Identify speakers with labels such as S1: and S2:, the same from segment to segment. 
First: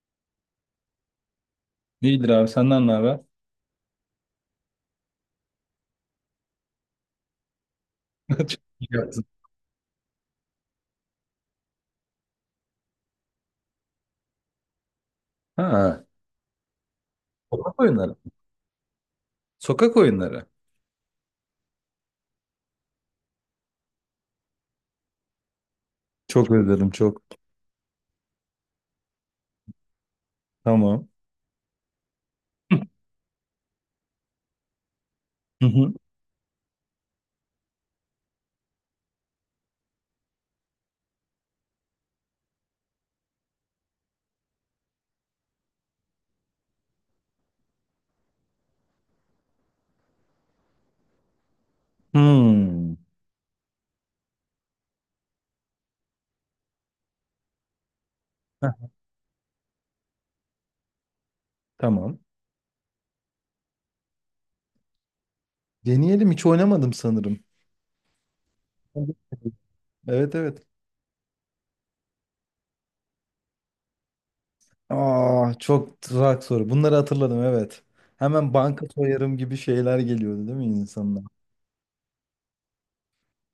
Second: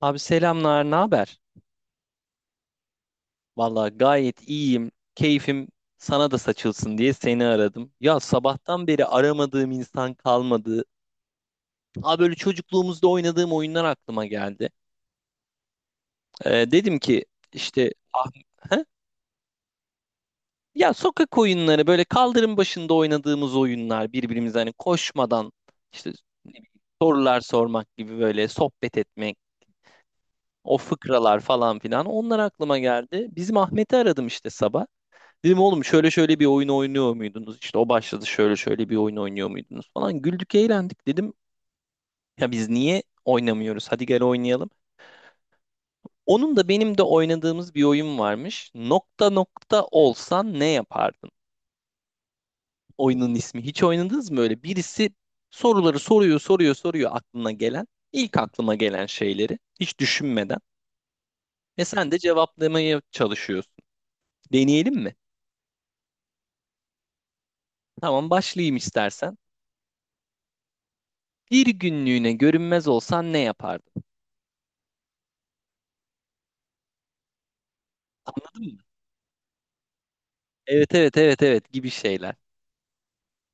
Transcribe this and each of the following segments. S1: Abi selamlar, ne haber?
S2: İyidir abi senden ne haber?
S1: Vallahi gayet iyiyim. Keyfim sana da saçılsın diye seni aradım. Ya
S2: Çok
S1: sabahtan
S2: iyi
S1: beri
S2: yaptın.
S1: aramadığım insan kalmadı. Aa böyle çocukluğumuzda oynadığım oyunlar aklıma geldi.
S2: Ha,
S1: Dedim ki
S2: sokak
S1: işte
S2: oyunları.
S1: he?
S2: Sokak oyunları.
S1: Ya sokak oyunları böyle kaldırım başında oynadığımız oyunlar birbirimize hani koşmadan işte ne
S2: Çok
S1: bileyim,
S2: özledim çok.
S1: sorular sormak gibi böyle sohbet etmek, o
S2: Tamam.
S1: fıkralar falan filan onlar aklıma geldi. Bizim Ahmet'i aradım işte sabah. Dedim
S2: Hı
S1: oğlum
S2: hı.
S1: şöyle şöyle bir oyun oynuyor muydunuz? İşte o başladı şöyle şöyle bir oyun oynuyor muydunuz falan. Güldük eğlendik dedim. Ya biz niye oynamıyoruz? Hadi gel oynayalım. Onun da benim de oynadığımız bir oyun varmış. Nokta nokta olsan ne yapardın?
S2: Hmm.
S1: Oyunun ismi. Hiç oynadınız mı öyle? Birisi soruları soruyor soruyor soruyor aklına gelen. İlk aklıma
S2: Heh,
S1: gelen şeyleri hiç düşünmeden. Ve sen de
S2: tamam.
S1: cevaplamaya çalışıyorsun. Deneyelim mi?
S2: Deneyelim, hiç oynamadım sanırım.
S1: Tamam başlayayım istersen.
S2: Evet evet.
S1: Bir günlüğüne görünmez olsan ne yapardın?
S2: Aa, çok tuzak soru. Bunları hatırladım, evet. Hemen
S1: Anladın mı?
S2: banka soyarım gibi şeyler geliyordu değil mi
S1: Evet evet
S2: insanlar?
S1: evet evet gibi şeyler.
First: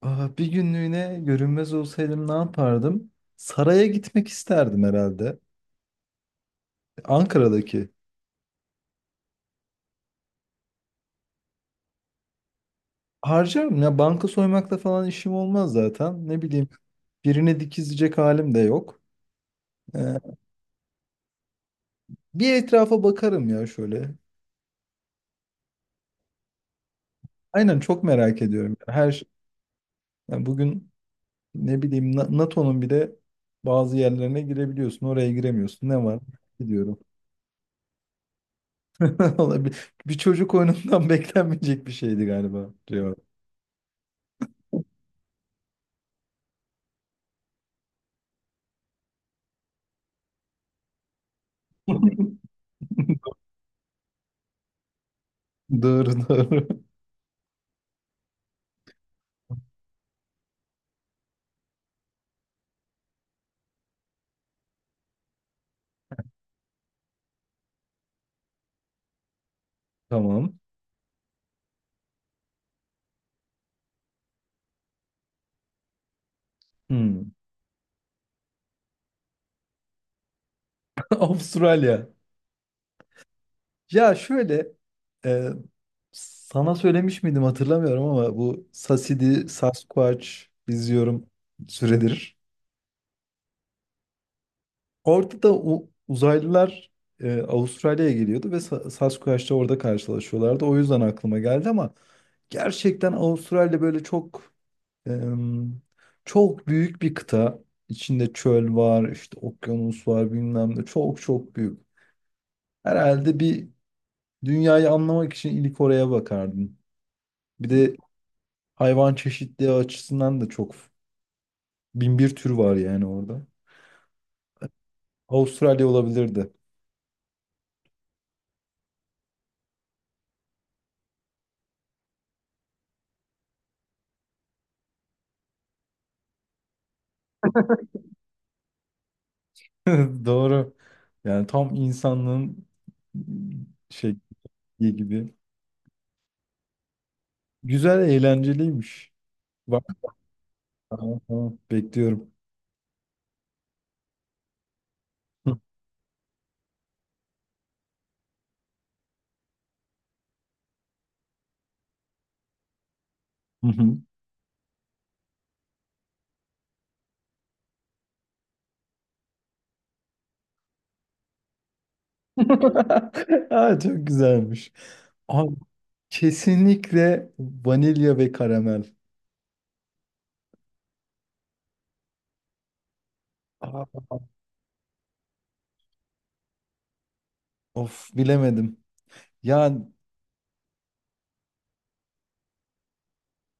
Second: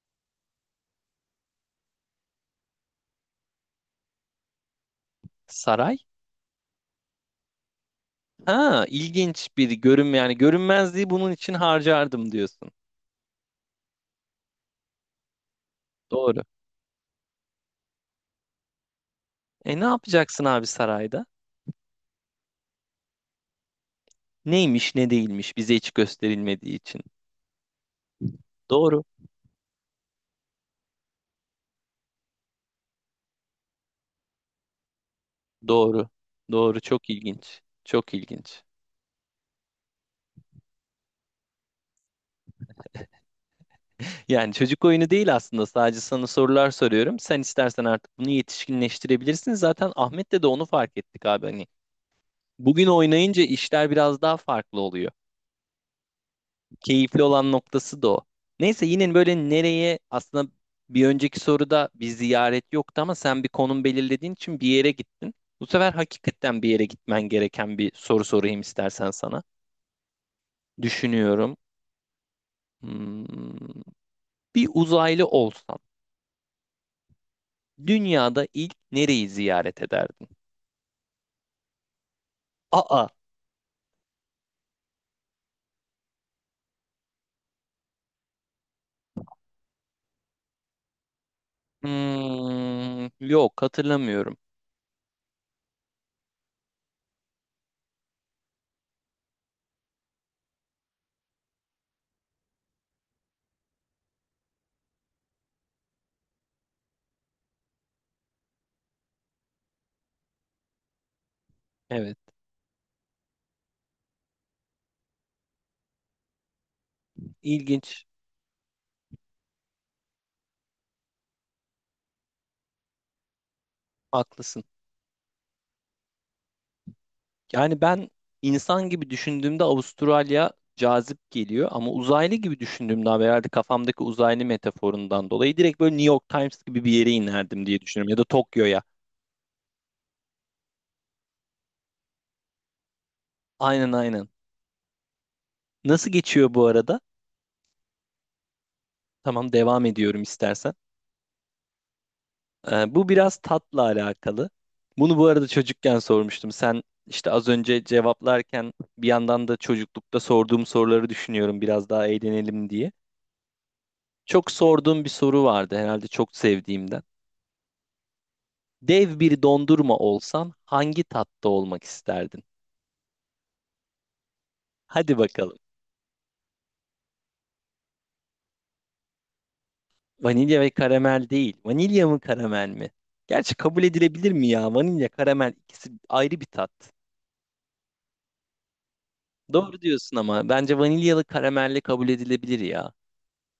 S2: Aa, bir günlüğüne görünmez olsaydım ne yapardım? Saraya gitmek isterdim herhalde.
S1: Saray?
S2: Ankara'daki.
S1: Ha ilginç bir görünme yani görünmezliği bunun için harcardım diyorsun.
S2: Harcarım ya, banka soymakla falan işim olmaz zaten.
S1: Doğru.
S2: Ne bileyim, birine dikizleyecek halim de yok.
S1: E ne
S2: Ee,
S1: yapacaksın abi sarayda?
S2: Bir etrafa bakarım ya şöyle.
S1: Neymiş ne değilmiş bize hiç gösterilmediği için.
S2: Aynen, çok merak ediyorum yani.
S1: Doğru.
S2: Her şey. Yani bugün ne bileyim, NATO'nun bir de bazı yerlerine girebiliyorsun. Oraya giremiyorsun. Ne
S1: Doğru.
S2: var?
S1: Doğru
S2: Gidiyorum.
S1: çok ilginç. Çok ilginç.
S2: Vallahi bir çocuk oyunundan beklenmeyecek bir şeydi galiba. Cevap.
S1: Yani çocuk oyunu değil aslında sadece sana sorular soruyorum. Sen istersen artık bunu yetişkinleştirebilirsin. Zaten Ahmet'le de onu fark ettik abi hani. Bugün oynayınca işler biraz daha farklı oluyor.
S2: Doğru doğru.
S1: Keyifli olan noktası da o. Neyse yine böyle nereye aslında bir önceki soruda bir ziyaret yoktu ama sen bir konum belirlediğin için bir yere gittin. Bu sefer hakikaten bir yere gitmen gereken bir soru sorayım istersen sana.
S2: Tamam.
S1: Düşünüyorum. Hmm, bir uzaylı olsan
S2: Hmm.
S1: dünyada ilk nereyi ziyaret ederdin?
S2: Avustralya.
S1: Aa,
S2: Ya şöyle, e, Sana söylemiş miydim hatırlamıyorum ama bu Sasidi, Sasquatch izliyorum süredir.
S1: yok hatırlamıyorum.
S2: Orada da uzaylılar Avustralya'ya geliyordu ve Sasquatch'la orada karşılaşıyorlardı. O yüzden aklıma geldi ama gerçekten Avustralya böyle çok em, çok büyük bir kıta. İçinde çöl var, işte okyanus var bilmem ne. Çok çok büyük.
S1: Evet,
S2: Herhalde bir, dünyayı anlamak için ilk oraya bakardım. Bir de
S1: ilginç.
S2: hayvan çeşitliği açısından da çok bin bir tür var yani orada.
S1: Haklısın.
S2: Avustralya olabilirdi.
S1: Yani ben insan gibi düşündüğümde Avustralya cazip geliyor ama uzaylı gibi düşündüğümde abi herhalde kafamdaki uzaylı metaforundan dolayı direkt böyle New York Times gibi bir yere inerdim diye düşünüyorum ya da Tokyo'ya.
S2: Doğru. Yani tam insanlığın
S1: Aynen
S2: şey
S1: aynen.
S2: gibi.
S1: Nasıl geçiyor bu arada?
S2: Güzel, eğlenceliymiş.
S1: Tamam
S2: Bak,
S1: devam ediyorum istersen.
S2: tamam, tamam. Bekliyorum.
S1: Bu biraz tatla alakalı. Bunu bu arada çocukken sormuştum. Sen işte az önce cevaplarken bir yandan da çocuklukta sorduğum soruları düşünüyorum biraz daha eğlenelim diye.
S2: Hı hı.
S1: Çok sorduğum bir soru vardı herhalde çok sevdiğimden. Dev bir dondurma olsan hangi tatta olmak isterdin?
S2: Aa, çok güzelmiş.
S1: Hadi
S2: Abi,
S1: bakalım.
S2: kesinlikle vanilya ve karamel.
S1: Vanilya ve karamel değil. Vanilya mı karamel mi? Gerçi
S2: Aa,
S1: kabul edilebilir mi ya? Vanilya, karamel ikisi ayrı bir tat.
S2: of bilemedim.
S1: Doğru
S2: Yani.
S1: diyorsun ama bence vanilyalı karamelli kabul edilebilir ya.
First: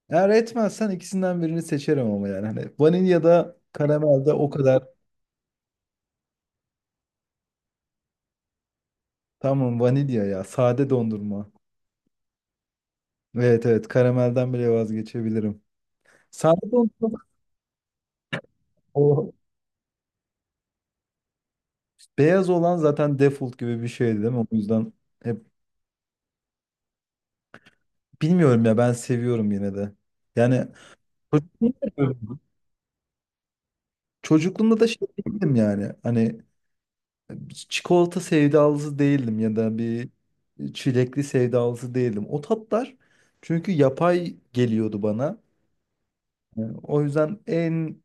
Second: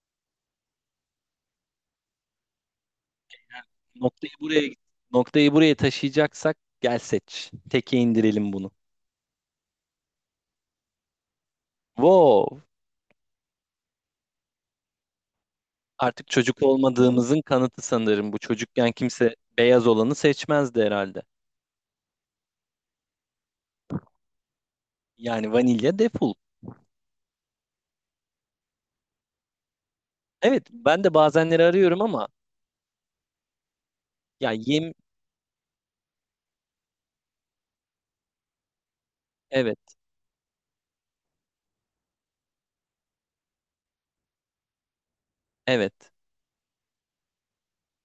S2: Eğer etmezsen ikisinden birini seçerim ama yani. Hani vanilya da karamel
S1: Noktayı
S2: de o
S1: buraya
S2: kadar.
S1: noktayı buraya taşıyacaksak gel seç. Teke indirelim bunu.
S2: Tamam, vanilya ya. Sade dondurma.
S1: Wow.
S2: Evet evet, karamelden bile vazgeçebilirim.
S1: Artık çocuk
S2: Sade dondurma,
S1: olmadığımızın kanıtı sanırım bu. Çocukken
S2: o
S1: kimse beyaz olanı seçmezdi herhalde.
S2: beyaz olan zaten default gibi bir şeydi değil mi? O yüzden hep,
S1: Yani vanilya defol.
S2: bilmiyorum ya, ben seviyorum yine de.
S1: Evet,
S2: Yani
S1: ben de bazenleri arıyorum ama
S2: çocukluğumda
S1: ya
S2: çocukluğumda da
S1: yem
S2: şey değildim yani. Hani çikolata sevdalısı değildim ya da
S1: evet,
S2: bir çilekli sevdalısı değildim. O tatlar çünkü yapay geliyordu bana.
S1: evet.
S2: Yani o yüzden en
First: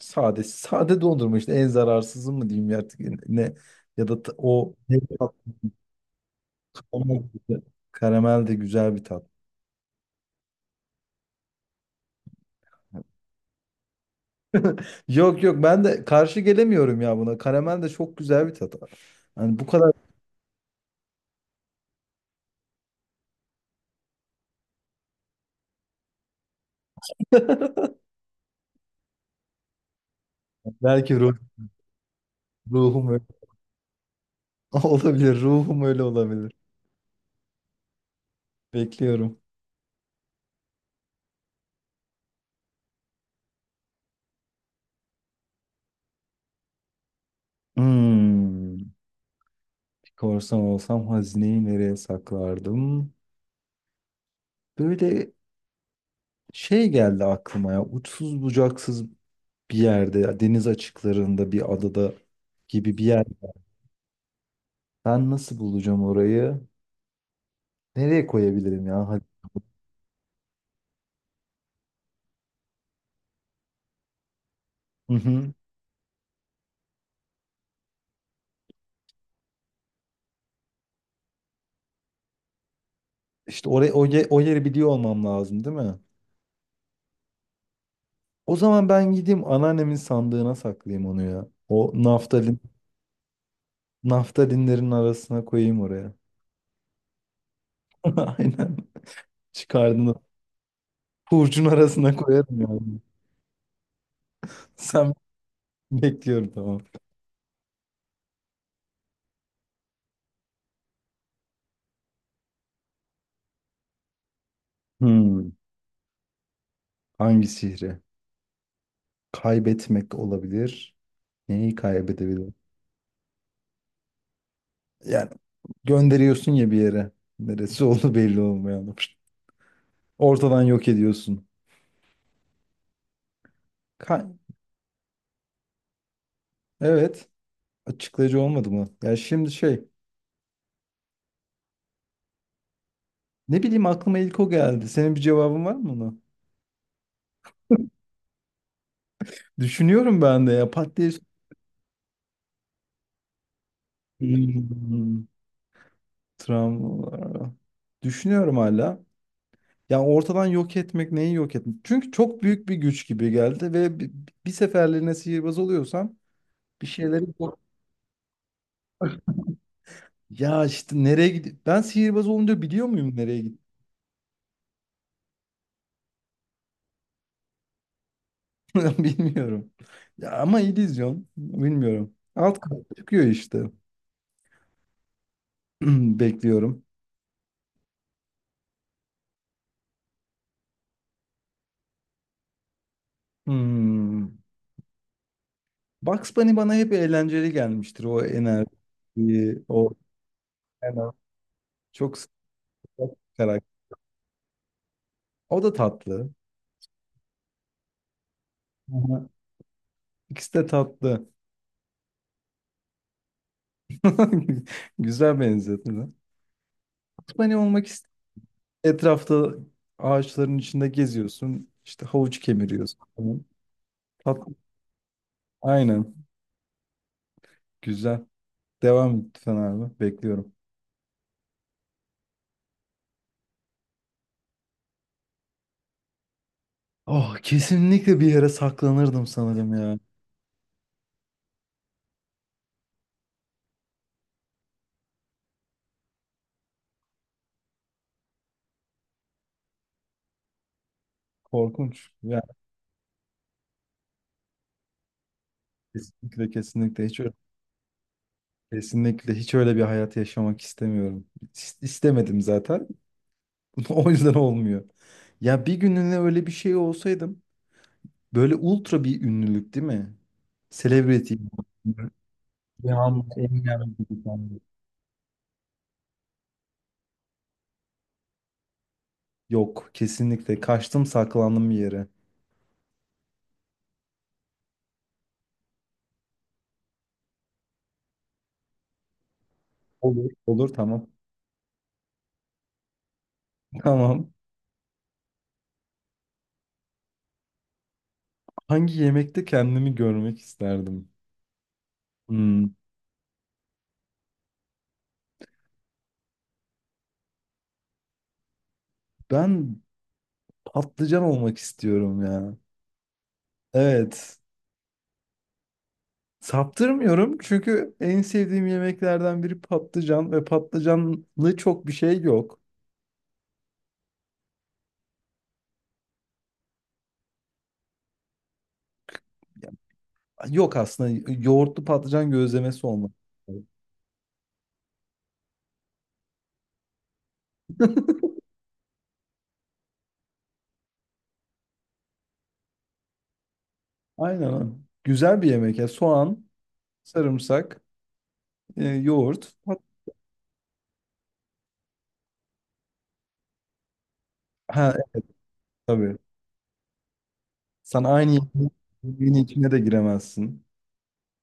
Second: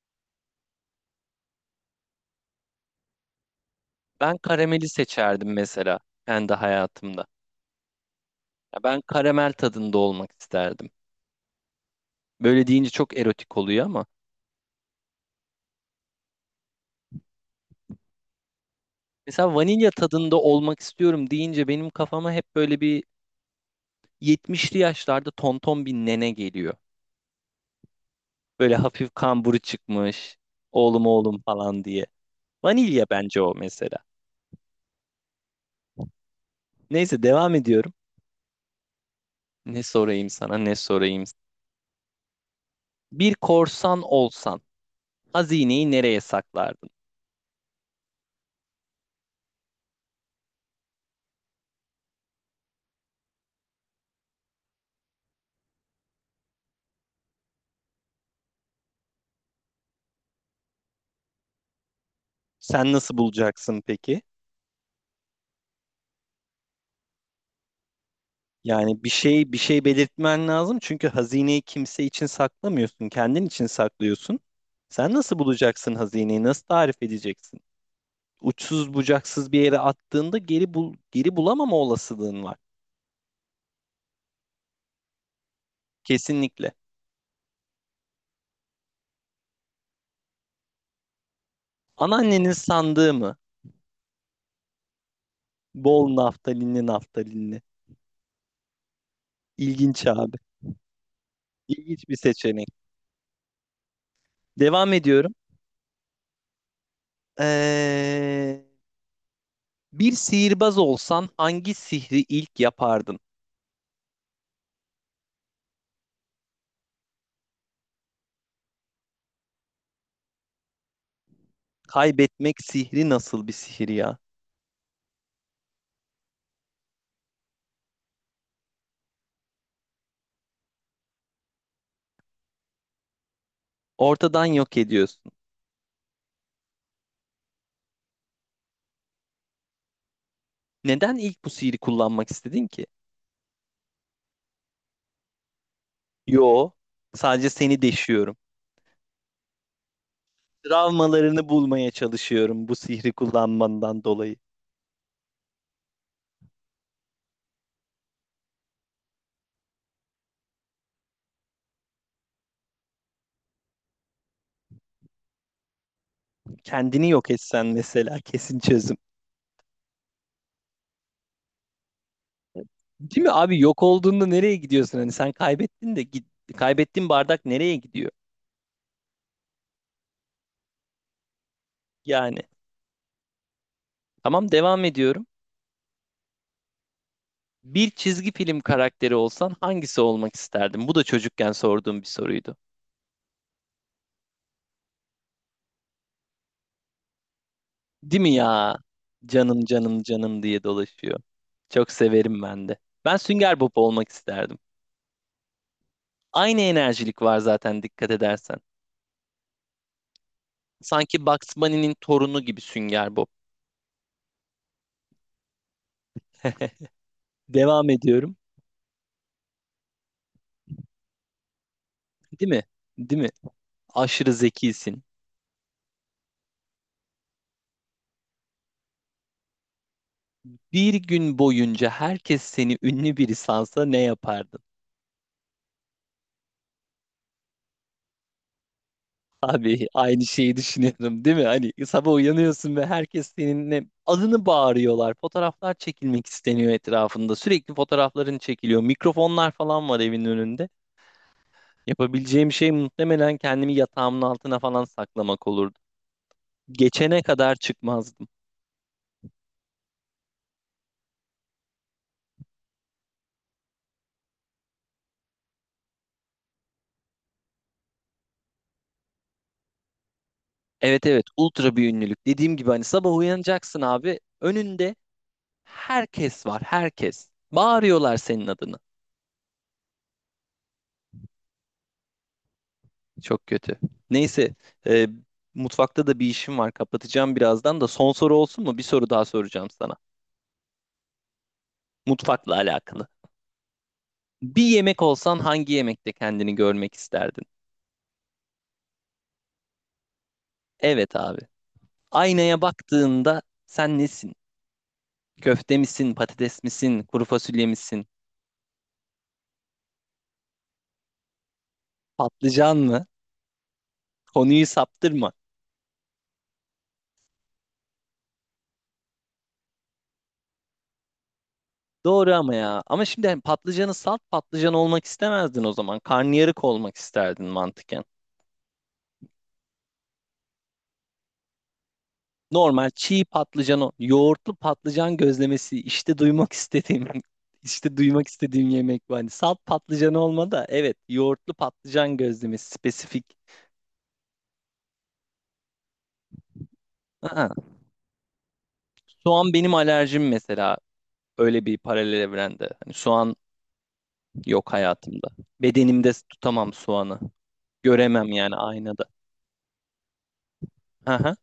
S2: sade, sade dondurma işte en zararsızı mı diyeyim ya artık, ne, ya da
S1: Ben
S2: o,
S1: karameli
S2: ne tat?
S1: seçerdim mesela kendi
S2: karamel
S1: hayatımda.
S2: de karamel de
S1: Ya
S2: güzel
S1: ben
S2: bir tat.
S1: karamel tadında olmak isterdim. Böyle deyince çok erotik oluyor ama
S2: Yok yok, ben de karşı gelemiyorum ya buna. Karamel de çok güzel bir tat.
S1: mesela
S2: Hani bu
S1: vanilya
S2: kadar
S1: tadında olmak istiyorum deyince benim kafama hep böyle bir 70'li yaşlarda tonton bir nene geliyor. Böyle hafif kamburu çıkmış. Oğlum
S2: belki
S1: oğlum falan diye. Vanilya
S2: ruhum öyle
S1: bence o mesela.
S2: olabilir. Ruhum öyle olabilir.
S1: Neyse devam ediyorum.
S2: Bekliyorum.
S1: Ne sorayım sana, ne sorayım. Bir korsan olsan hazineyi nereye saklardın?
S2: Hmm, bir korsan olsam hazineyi nereye saklardım? Böyle şey geldi aklıma ya, uçsuz bucaksız bir yerde, deniz açıklarında bir adada
S1: Sen
S2: gibi bir
S1: nasıl
S2: yer.
S1: bulacaksın peki?
S2: Ben nasıl bulacağım orayı? Nereye koyabilirim
S1: Yani bir
S2: ya? Hadi.
S1: şey bir şey belirtmen lazım çünkü hazineyi kimse için saklamıyorsun, kendin için saklıyorsun. Sen
S2: Hı
S1: nasıl
S2: hı.
S1: bulacaksın hazineyi? Nasıl tarif edeceksin? Uçsuz bucaksız bir yere attığında geri bulamama olasılığın var.
S2: İşte oraya, o yeri biliyor olmam lazım değil mi?
S1: Kesinlikle.
S2: O zaman ben gideyim anneannemin sandığına saklayayım onu ya.
S1: Anneannenin sandığı mı?
S2: Naftalinlerin arasına koyayım
S1: Bol
S2: oraya.
S1: naftalinli naftalinli.
S2: Aynen.
S1: İlginç
S2: Çıkardığında
S1: abi.
S2: hurcun
S1: İlginç bir
S2: arasına koyarım
S1: seçenek.
S2: yani.
S1: Devam
S2: Sen
S1: ediyorum.
S2: Bekliyorum, tamam.
S1: Ee, Bir sihirbaz olsan hangi sihri ilk yapardın?
S2: Hmm. Hangi sihri? Kaybetmek olabilir. Neyi
S1: Kaybetmek
S2: kaybedebilirim?
S1: sihri nasıl bir sihir ya?
S2: Yani gönderiyorsun ya bir yere. Neresi oldu belli olmayan. Ortadan yok ediyorsun. Ka-
S1: Ortadan yok ediyorsun.
S2: evet. Açıklayıcı olmadı mı? Ya şimdi şey.
S1: Neden ilk bu sihri kullanmak istedin ki?
S2: Ne bileyim, aklıma ilk o geldi. Senin bir cevabın var mı ona?
S1: Yo, sadece seni deşiyorum.
S2: Düşünüyorum ben de ya. Pat diye...
S1: Travmalarını bulmaya çalışıyorum bu sihri kullanmandan dolayı.
S2: Hmm, travmalar. Düşünüyorum hala. Ya, ortadan yok etmek, neyi yok etmek? Çünkü çok büyük bir güç gibi geldi ve bir seferliğine sihirbaz oluyorsam bir
S1: Kendini
S2: şeyleri...
S1: yok etsen mesela kesin çözüm.
S2: Ya işte nereye gidiyor? Ben sihirbaz olunca biliyor muyum
S1: Değil mi
S2: nereye
S1: abi
S2: gidiyor?
S1: yok olduğunda nereye gidiyorsun? Hani sen kaybettin de git, kaybettiğin bardak nereye gidiyor?
S2: Bilmiyorum. Ya ama illüzyon. Bilmiyorum.
S1: Yani
S2: Alt kat çıkıyor işte.
S1: tamam devam ediyorum.
S2: Bekliyorum.
S1: Bir çizgi film karakteri olsan hangisi olmak isterdin? Bu da çocukken sorduğum bir soruydu.
S2: Hmm. Bugs Bunny bana hep eğlenceli gelmiştir.
S1: Değil
S2: O
S1: mi
S2: enerji,
S1: ya? Canım
S2: o
S1: canım canım diye
S2: enerji.
S1: dolaşıyor. Çok
S2: Çok sıcak
S1: severim ben de. Ben
S2: bir
S1: Sünger Bob
S2: karakter.
S1: olmak isterdim.
S2: O da tatlı.
S1: Aynı enerjilik var zaten dikkat edersen.
S2: Aha. İkisi de
S1: Sanki
S2: tatlı.
S1: Bugs Bunny'nin torunu gibi Sünger Bob.
S2: Güzel benzetme. Bugs Bunny olmak
S1: Devam
S2: ist
S1: ediyorum.
S2: Etrafta ağaçların içinde geziyorsun. İşte havuç
S1: Değil mi?
S2: kemiriyorsun
S1: Değil mi?
S2: falan.
S1: Aşırı
S2: Tatlı.
S1: zekisin.
S2: Aynen. Güzel. Devam et lütfen abi. Bekliyorum.
S1: Bir gün boyunca herkes seni ünlü biri sansa ne yapardın?
S2: Oh, kesinlikle bir yere saklanırdım sanırım
S1: Abi
S2: ya.
S1: aynı şeyi düşünüyorum değil mi? Hani sabah uyanıyorsun ve herkes seninle adını bağırıyorlar. Fotoğraflar çekilmek isteniyor etrafında. Sürekli fotoğrafların çekiliyor. Mikrofonlar falan var evin önünde.
S2: Korkunç. Yani
S1: Yapabileceğim şey muhtemelen kendimi yatağımın altına falan saklamak olurdu.
S2: kesinlikle,
S1: Geçene kadar çıkmazdım.
S2: kesinlikle hiç öyle bir hayat yaşamak istemiyorum. İstemedim zaten. O yüzden olmuyor. Ya bir gününe öyle bir şey olsaydım böyle ultra bir ünlülük, değil mi?
S1: Evet evet
S2: Celebrity.
S1: ultra bir ünlülük. Dediğim gibi hani sabah
S2: Rihanna,
S1: uyanacaksın
S2: Eminem
S1: abi.
S2: gibi falan.
S1: Önünde herkes var herkes. Bağırıyorlar senin adını.
S2: Yok, kesinlikle kaçtım, saklandım bir yere.
S1: Çok kötü. Neyse, e, mutfakta da bir işim var. Kapatacağım birazdan da. Son soru olsun mu? Bir soru daha soracağım sana.
S2: Olur. Olur, tamam.
S1: Mutfakla alakalı.
S2: Tamam.
S1: Bir yemek olsan hangi yemekte kendini görmek isterdin?
S2: Hangi yemekte kendimi görmek isterdim?
S1: Evet abi. Aynaya
S2: Hmm.
S1: baktığında sen nesin? Köfte misin, patates misin, kuru fasulye misin,
S2: Ben patlıcan olmak istiyorum ya.
S1: patlıcan mı?
S2: Evet.
S1: Konuyu saptırma.
S2: Saptırmıyorum çünkü en sevdiğim yemeklerden biri patlıcan ve patlıcanlı çok bir şey
S1: Doğru ama
S2: yok.
S1: ya. Ama şimdi hani patlıcanı salt patlıcan olmak istemezdin o zaman. Karnıyarık olmak isterdin mantıken.
S2: Ya, yok, aslında yoğurtlu patlıcan gözlemesi
S1: Normal
S2: olmak
S1: çiğ
S2: istiyorum.
S1: patlıcan, yoğurtlu patlıcan gözlemesi işte duymak istediğim işte duymak istediğim yemek bu. Hani salt patlıcan olma da evet yoğurtlu patlıcan gözlemesi spesifik.
S2: Aynen, öyle. Güzel bir yemek ya. Soğan,
S1: Aa,
S2: sarımsak,
S1: soğan
S2: yoğurt.
S1: benim alerjim mesela öyle bir paralel evrende. Hani soğan yok
S2: Ha evet,
S1: hayatımda. Bedenimde
S2: tabii.
S1: tutamam soğanı.
S2: Sen
S1: Göremem
S2: aynı
S1: yani aynada.
S2: yemeğin içine de giremezsin.
S1: Aha.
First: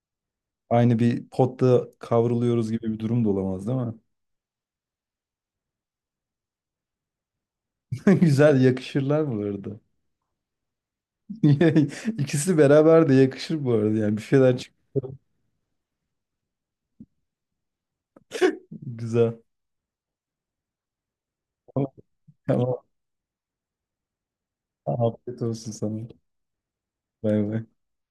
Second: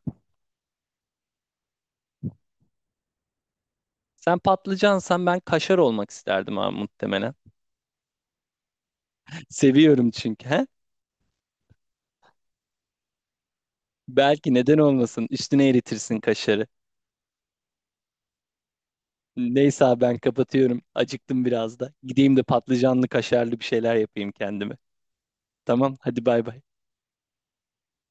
S2: Aynı bir potta kavruluyoruz gibi bir durum da olamaz, değil mi?
S1: Sen patlıcansan ben kaşar olmak isterdim abi muhtemelen.
S2: Güzel, yakışırlar bu arada.
S1: Seviyorum çünkü. He?
S2: İkisi beraber de yakışır bu arada, yani bir
S1: Belki
S2: şeyler
S1: neden olmasın? Üstüne eritirsin kaşarı.
S2: güzel.
S1: Neyse abi ben kapatıyorum. Acıktım biraz
S2: Tamam.
S1: da. Gideyim de
S2: Tamam.
S1: patlıcanlı kaşarlı bir şeyler yapayım kendime.
S2: Afiyet olsun
S1: Tamam
S2: sana.
S1: hadi bay bay.
S2: Bay bay.